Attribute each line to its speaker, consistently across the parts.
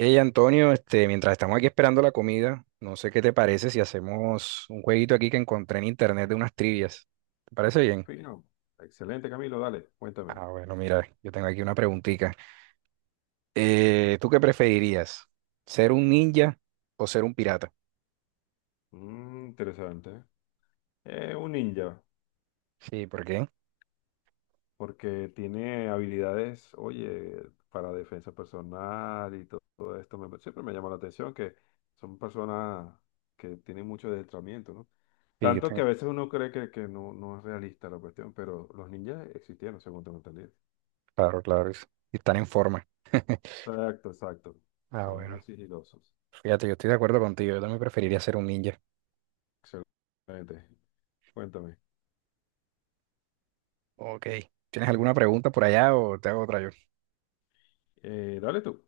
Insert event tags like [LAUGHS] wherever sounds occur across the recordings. Speaker 1: Hey Antonio, mientras estamos aquí esperando la comida, no sé qué te parece si hacemos un jueguito aquí que encontré en internet de unas trivias. ¿Te parece bien?
Speaker 2: Fino. Excelente, Camilo, dale, cuéntame.
Speaker 1: Ah, bueno, mira, yo tengo aquí una preguntita. ¿Tú qué preferirías? ¿Ser un ninja o ser un pirata?
Speaker 2: Interesante. Es un ninja,
Speaker 1: Sí, ¿por qué?
Speaker 2: porque tiene habilidades, oye, para defensa personal y todo, esto. Siempre me llama la atención que son personas que tienen mucho adentramiento, ¿no?
Speaker 1: Sí, yo
Speaker 2: Tanto que
Speaker 1: tengo-
Speaker 2: a veces uno cree que no, no es realista la cuestión, pero los ninjas existieron, según tengo entendido.
Speaker 1: claro, claro, están en forma. [LAUGHS]
Speaker 2: Exacto, exacto.
Speaker 1: Ah,
Speaker 2: Son muy
Speaker 1: bueno,
Speaker 2: sigilosos.
Speaker 1: fíjate, yo estoy de acuerdo contigo, yo también preferiría ser un ninja.
Speaker 2: Excelente. Cuéntame.
Speaker 1: Ok, ¿tienes alguna pregunta por allá o te hago otra yo?
Speaker 2: Dale tú.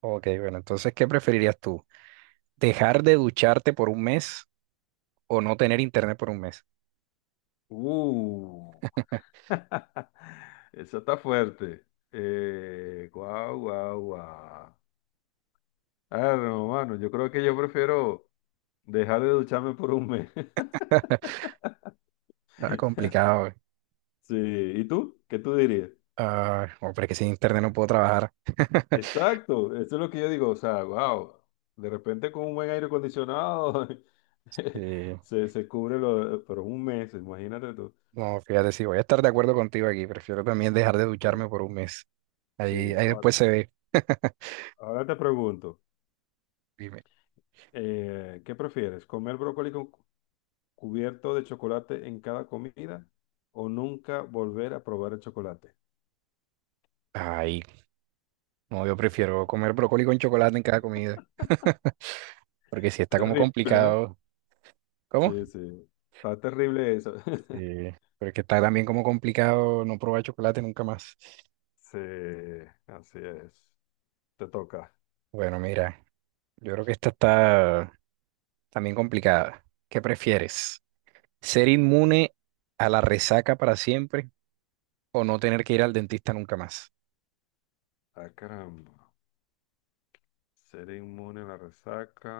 Speaker 1: Ok, bueno, entonces, ¿qué preferirías tú? ¿Dejar de ducharte por un mes o no tener internet por un mes?
Speaker 2: Uh. [LAUGHS] Eso está fuerte. Guau, guau, guau. Ah, no, mano, yo creo que yo prefiero dejar de ducharme por un mes. [LAUGHS]
Speaker 1: [LAUGHS] Ah, complicado.
Speaker 2: Sí, ¿y tú? ¿Qué tú dirías?
Speaker 1: Ah, no, pero es que sin internet no puedo trabajar. [LAUGHS]
Speaker 2: Exacto, eso es lo que yo digo, o sea, wow, de repente con un buen aire acondicionado [LAUGHS]
Speaker 1: Sí.
Speaker 2: se cubre lo, por un mes, imagínate tú.
Speaker 1: No, fíjate, sí, voy a estar de acuerdo contigo aquí. Prefiero también dejar de
Speaker 2: Sí,
Speaker 1: ducharme por un mes. Ahí,
Speaker 2: sí,
Speaker 1: ahí
Speaker 2: ahora,
Speaker 1: después se ve. [LAUGHS]
Speaker 2: ahora te pregunto,
Speaker 1: Dime.
Speaker 2: ¿qué prefieres? ¿Comer brócoli con, cubierto de chocolate en cada comida o nunca volver a probar el chocolate?
Speaker 1: Ay, no, yo prefiero comer brócoli con chocolate en cada comida. [LAUGHS] Porque si está como
Speaker 2: Terrible, ¿no?
Speaker 1: complicado. ¿Cómo?
Speaker 2: Sí, sí. Está terrible eso.
Speaker 1: Sí.
Speaker 2: [LAUGHS]
Speaker 1: Pero es que está también como complicado no probar chocolate nunca más.
Speaker 2: Sí, así es. Te toca.
Speaker 1: Bueno, mira, yo creo que esta está también complicada. ¿Qué prefieres? Ser inmune a la resaca para siempre o no tener que ir al dentista nunca más.
Speaker 2: Ah, caramba. Ser inmune a la resaca.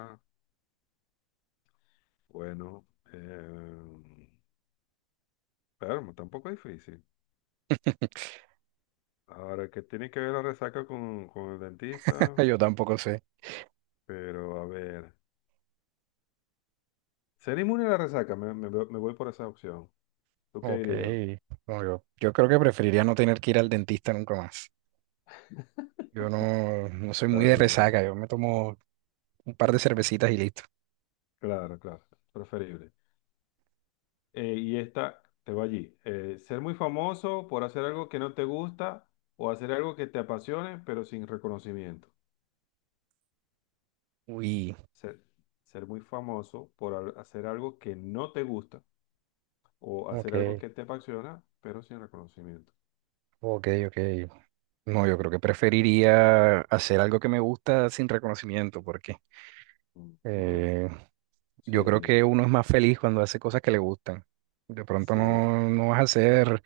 Speaker 2: Bueno, eh, pero tampoco es difícil. Ahora, ¿que tiene que ver la resaca con el dentista?
Speaker 1: [LAUGHS] Yo tampoco sé.
Speaker 2: Pero a ver. Ser inmune a la resaca, me voy por esa opción. ¿Tú qué
Speaker 1: Ok.
Speaker 2: dirías?
Speaker 1: No, yo creo que preferiría no tener que ir al dentista nunca más. Yo no, no soy
Speaker 2: Está
Speaker 1: muy de
Speaker 2: bien, está bien.
Speaker 1: resaca. Yo me tomo un par de cervecitas y listo.
Speaker 2: Claro, claro, preferible. Y esta, te va allí. Ser muy famoso por hacer algo que no te gusta o hacer algo que te apasione, pero sin reconocimiento.
Speaker 1: Uy,
Speaker 2: Ser, ser muy famoso por hacer algo que no te gusta o
Speaker 1: ok,
Speaker 2: hacer algo que te apasiona, pero sin reconocimiento.
Speaker 1: ok, ok. No, yo creo que preferiría hacer algo que me gusta sin reconocimiento, porque
Speaker 2: Ujú.
Speaker 1: Eh,
Speaker 2: Sí,
Speaker 1: yo creo
Speaker 2: bien.
Speaker 1: que uno es más feliz cuando hace cosas que le gustan. De pronto
Speaker 2: Sí,
Speaker 1: no, no vas a ser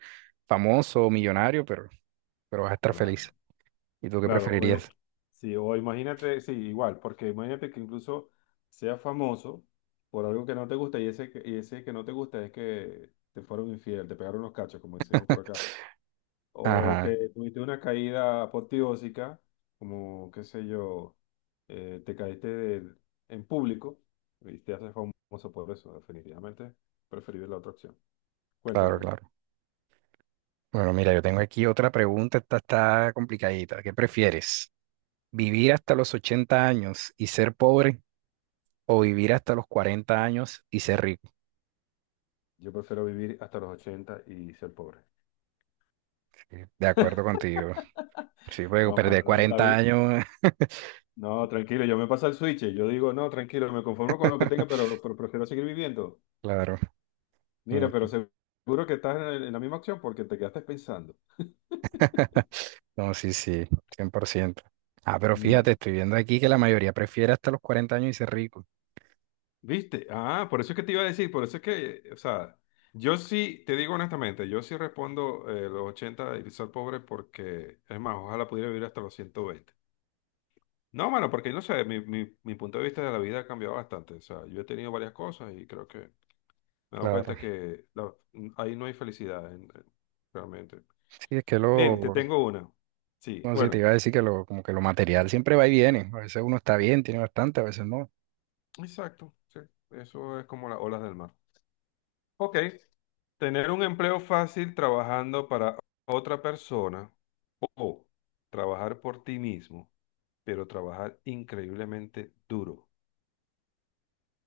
Speaker 1: famoso o millonario, pero vas a estar
Speaker 2: claro.
Speaker 1: feliz. ¿Y tú qué
Speaker 2: Claro,
Speaker 1: preferirías?
Speaker 2: sí, o imagínate, sí, igual, porque imagínate que incluso seas famoso por algo que no te gusta y ese, y ese que no te gusta es que te fueron infiel, te pegaron los cachos, como decimos por acá, o
Speaker 1: Ajá,
Speaker 2: que tuviste una caída apoteósica, como, qué sé yo, te caíste en público y te haces famoso por eso, definitivamente preferible la otra opción.
Speaker 1: claro,
Speaker 2: Cuéntame,
Speaker 1: claro. Bueno, mira, yo tengo aquí otra pregunta, esta está complicadita. ¿Qué prefieres? ¿Vivir hasta los 80 años y ser pobre o vivir hasta los 40 años y ser rico?
Speaker 2: yo prefiero vivir hasta los 80 y ser pobre.
Speaker 1: Sí, de acuerdo contigo.
Speaker 2: [LAUGHS]
Speaker 1: Sí, porque
Speaker 2: No,
Speaker 1: perder
Speaker 2: mano,
Speaker 1: cuarenta años,
Speaker 2: no, tranquilo, yo me paso al switch. Yo digo, no, tranquilo, me conformo con lo que
Speaker 1: [LAUGHS]
Speaker 2: tenga, pero prefiero seguir viviendo.
Speaker 1: claro.
Speaker 2: Mira, pero seguro que estás en, en la misma opción porque te quedaste pensando.
Speaker 1: [LAUGHS] No, sí, sí, 100%. Ah, pero fíjate,
Speaker 2: Mm,
Speaker 1: estoy viendo aquí que la mayoría prefiere hasta los 40 años y ser rico.
Speaker 2: ¿Viste? Ah, por eso es que te iba a decir, por eso es que, o sea, yo sí, te digo honestamente, yo sí respondo los 80 y ser pobre porque, es más, ojalá pudiera vivir hasta los 120. No, mano, porque no sé, mi punto de vista de la vida ha cambiado bastante. O sea, yo he tenido varias cosas y creo que me he dado cuenta
Speaker 1: Claro.
Speaker 2: que ahí no hay felicidad, realmente.
Speaker 1: Sí, es que
Speaker 2: Bien, te
Speaker 1: lo,
Speaker 2: tengo una. Sí,
Speaker 1: no sé, te iba
Speaker 2: bueno,
Speaker 1: a decir que lo, como que lo material siempre va y viene. A veces uno está bien, tiene bastante, a veces no.
Speaker 2: exacto. Sí, eso es como las olas del mar. Ok, tener un empleo fácil trabajando para otra persona o trabajar por ti mismo, pero trabajar increíblemente duro.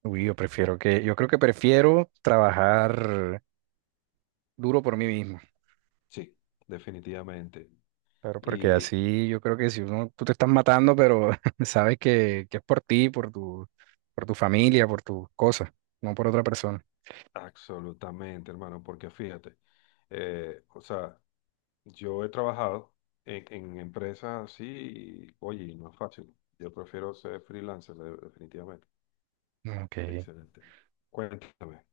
Speaker 1: Uy, yo prefiero que, yo creo que prefiero trabajar duro por mí mismo.
Speaker 2: Sí, definitivamente.
Speaker 1: Claro, porque
Speaker 2: Y.
Speaker 1: así yo creo que si uno, tú te estás matando, pero [LAUGHS] sabes que es por ti, por tu familia, por tus cosas, no por otra persona.
Speaker 2: Absolutamente, hermano, porque fíjate, o sea, yo he trabajado en empresas así, y, oye, y no es fácil. Yo prefiero ser freelancer, definitivamente.
Speaker 1: Ok.
Speaker 2: Excelente. Cuéntame.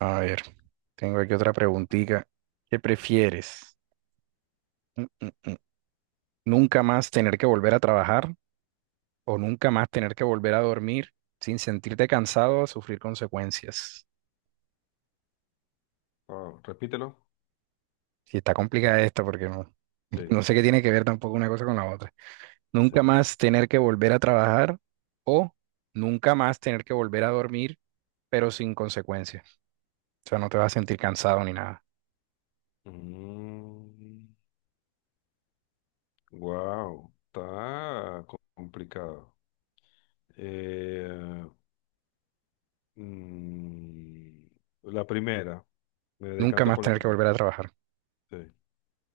Speaker 1: A ver, tengo aquí otra preguntita. ¿Qué prefieres? Mm, mm, mm. ¿Nunca más tener que volver a trabajar o nunca más tener que volver a dormir sin sentirte cansado o sufrir consecuencias?
Speaker 2: Oh, repítelo.
Speaker 1: Sí, está complicada esta porque no, [LAUGHS]
Speaker 2: Sí.
Speaker 1: no sé qué tiene que ver tampoco una cosa con la otra. Nunca
Speaker 2: Sí.
Speaker 1: más tener que volver a trabajar o nunca más tener que volver a dormir, pero sin consecuencias. O sea, no te vas a sentir cansado ni nada.
Speaker 2: Wow, está complicado. Eh, mm, la primera, me
Speaker 1: Nunca
Speaker 2: decanto
Speaker 1: más
Speaker 2: por la
Speaker 1: tener que
Speaker 2: primera.
Speaker 1: volver a trabajar.
Speaker 2: Sí,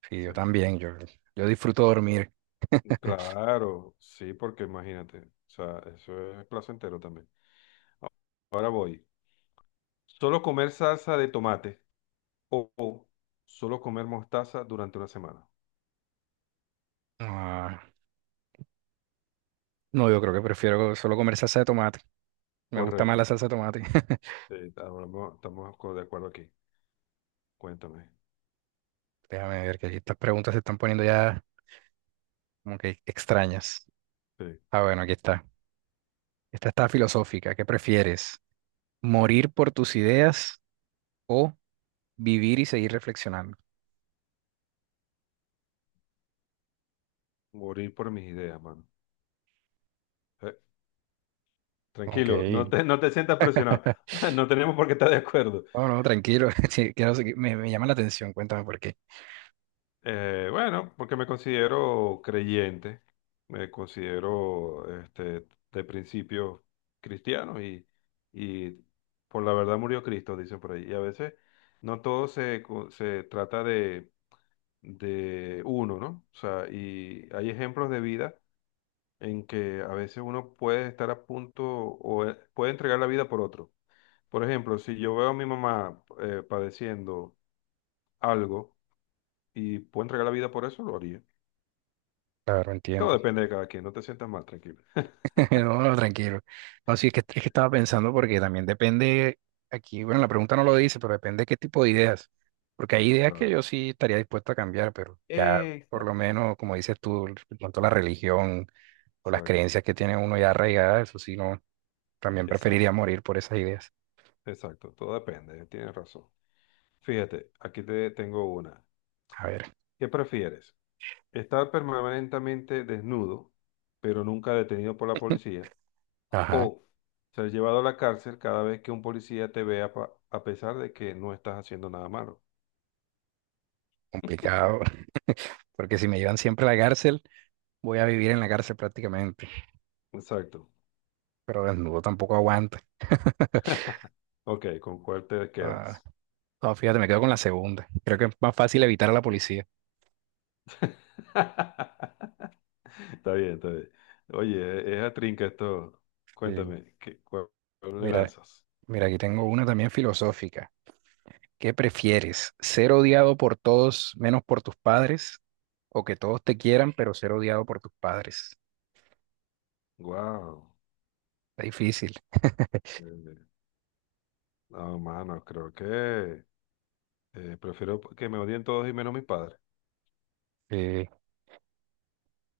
Speaker 1: Sí,
Speaker 2: sí.
Speaker 1: yo también, yo disfruto dormir. [LAUGHS]
Speaker 2: Claro, sí, porque imagínate, o sea, eso es placentero también. A- Ahora voy. Solo comer salsa de tomate o solo comer mostaza durante una semana.
Speaker 1: Ah, no, yo creo que prefiero solo comer salsa de tomate. Me gusta más
Speaker 2: Correcto.
Speaker 1: la salsa de tomate. [LAUGHS]
Speaker 2: Sí, ahora estamos de acuerdo aquí. Cuéntame.
Speaker 1: Déjame ver que aquí estas preguntas se están poniendo ya como que extrañas.
Speaker 2: Sí.
Speaker 1: Ah, bueno, aquí está. Esta está filosófica. ¿Qué prefieres? ¿Morir por tus ideas o vivir y seguir reflexionando?
Speaker 2: Morir por mis ideas, mano. Eh,
Speaker 1: Ok.
Speaker 2: Tranquilo, no te, no te sientas presionado. [LAUGHS]
Speaker 1: [LAUGHS]
Speaker 2: No tenemos por qué estar de acuerdo.
Speaker 1: No, no, tranquilo. [LAUGHS] Sí, quiero seguir- me llama la atención. Cuéntame por qué.
Speaker 2: Bueno, porque me considero creyente, me considero este, de principio cristiano y por la verdad murió Cristo, dicen por ahí. Y a veces no todo se trata de uno, ¿no? O sea, y hay ejemplos de vida en que a veces uno puede estar a punto o puede entregar la vida por otro. Por ejemplo, si yo veo a mi mamá padeciendo algo y puedo entregar la vida por eso, lo haría.
Speaker 1: Claro,
Speaker 2: Todo
Speaker 1: entiendo.
Speaker 2: depende de cada quien, no te sientas mal, tranquilo. [LAUGHS]
Speaker 1: [LAUGHS] No, tranquilo. No, sí, es que estaba pensando porque también depende, aquí, bueno, la pregunta no lo dice, pero depende qué tipo de ideas. Porque hay ideas que
Speaker 2: Claro.
Speaker 1: yo sí estaría dispuesto a cambiar, pero ya por lo
Speaker 2: Exacto.
Speaker 1: menos, como dices tú, de pronto la religión o las
Speaker 2: Exacto,
Speaker 1: creencias que tiene uno ya arraigadas, eso sí, no, también preferiría
Speaker 2: exacto,
Speaker 1: morir por esas ideas.
Speaker 2: exacto, todo depende, tienes razón. Fíjate, aquí te tengo una.
Speaker 1: A ver,
Speaker 2: ¿Qué prefieres? ¿Estar permanentemente desnudo, pero nunca detenido por la policía?
Speaker 1: ajá,
Speaker 2: ¿O ser llevado a la cárcel cada vez que un policía te vea a pesar de que no estás haciendo nada malo?
Speaker 1: complicado, [LAUGHS] porque si me llevan siempre a la cárcel, voy a vivir en la cárcel prácticamente,
Speaker 2: Exacto.
Speaker 1: pero desnudo tampoco aguanta. [LAUGHS]
Speaker 2: Ok, ¿con cuál te quedas?
Speaker 1: No, fíjate, me quedo con la segunda. Creo que es más fácil evitar a la policía.
Speaker 2: [LAUGHS] Está bien, está bien. Oye, es a trinca esto.
Speaker 1: Mm.
Speaker 2: Cuéntame, ¿qué, cuál le
Speaker 1: Mira,
Speaker 2: lanzas?
Speaker 1: mira, aquí tengo una también filosófica. ¿Qué prefieres? ¿Ser odiado por todos menos por tus padres? ¿O que todos te quieran, pero ser odiado por tus padres?
Speaker 2: Wow.
Speaker 1: Está difícil. [LAUGHS]
Speaker 2: No, mano, creo que prefiero que me odien todos y menos mis padres.
Speaker 1: Sí,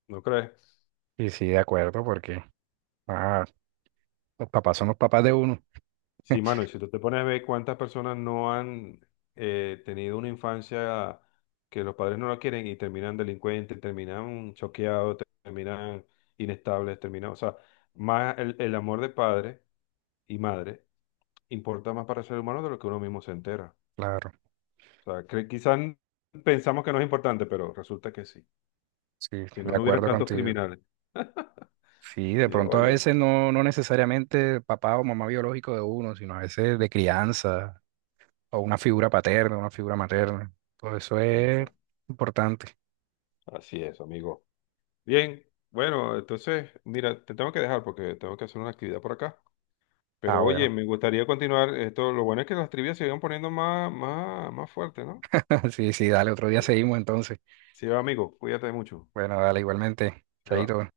Speaker 2: ¿No crees?
Speaker 1: y sí, de acuerdo, porque ah, los papás son los papás de uno.
Speaker 2: Sí, mano, y si tú te pones a ver cuántas personas no han tenido una infancia que los padres no la quieren y terminan delincuentes, terminan choqueados, terminan inestables, terminan, o sea, más el amor de padre y madre importa más para el ser humano de lo que uno mismo se entera.
Speaker 1: Claro,
Speaker 2: O sea, que quizás pensamos que no es importante, pero resulta que sí.
Speaker 1: sí,
Speaker 2: Si no,
Speaker 1: de
Speaker 2: no hubieran
Speaker 1: acuerdo
Speaker 2: tantos
Speaker 1: contigo.
Speaker 2: criminales.
Speaker 1: Sí, de
Speaker 2: Sí,
Speaker 1: pronto a
Speaker 2: oye,
Speaker 1: veces no, no necesariamente papá o mamá biológico de uno, sino a veces de crianza, o una figura paterna, una figura materna. Todo eso es
Speaker 2: eso.
Speaker 1: importante.
Speaker 2: Así es, amigo. Bien, bueno, entonces, mira, te tengo que dejar porque tengo que hacer una actividad por acá.
Speaker 1: Ah,
Speaker 2: Pero oye,
Speaker 1: bueno.
Speaker 2: me gustaría continuar esto. Lo bueno es que las trivias se van poniendo más, más, más fuertes, ¿no?
Speaker 1: [LAUGHS] Sí, sí, dale, otro día seguimos entonces.
Speaker 2: Sí, va, amigo, cuídate mucho.
Speaker 1: Bueno, dale igualmente.
Speaker 2: Se va.
Speaker 1: Chaito.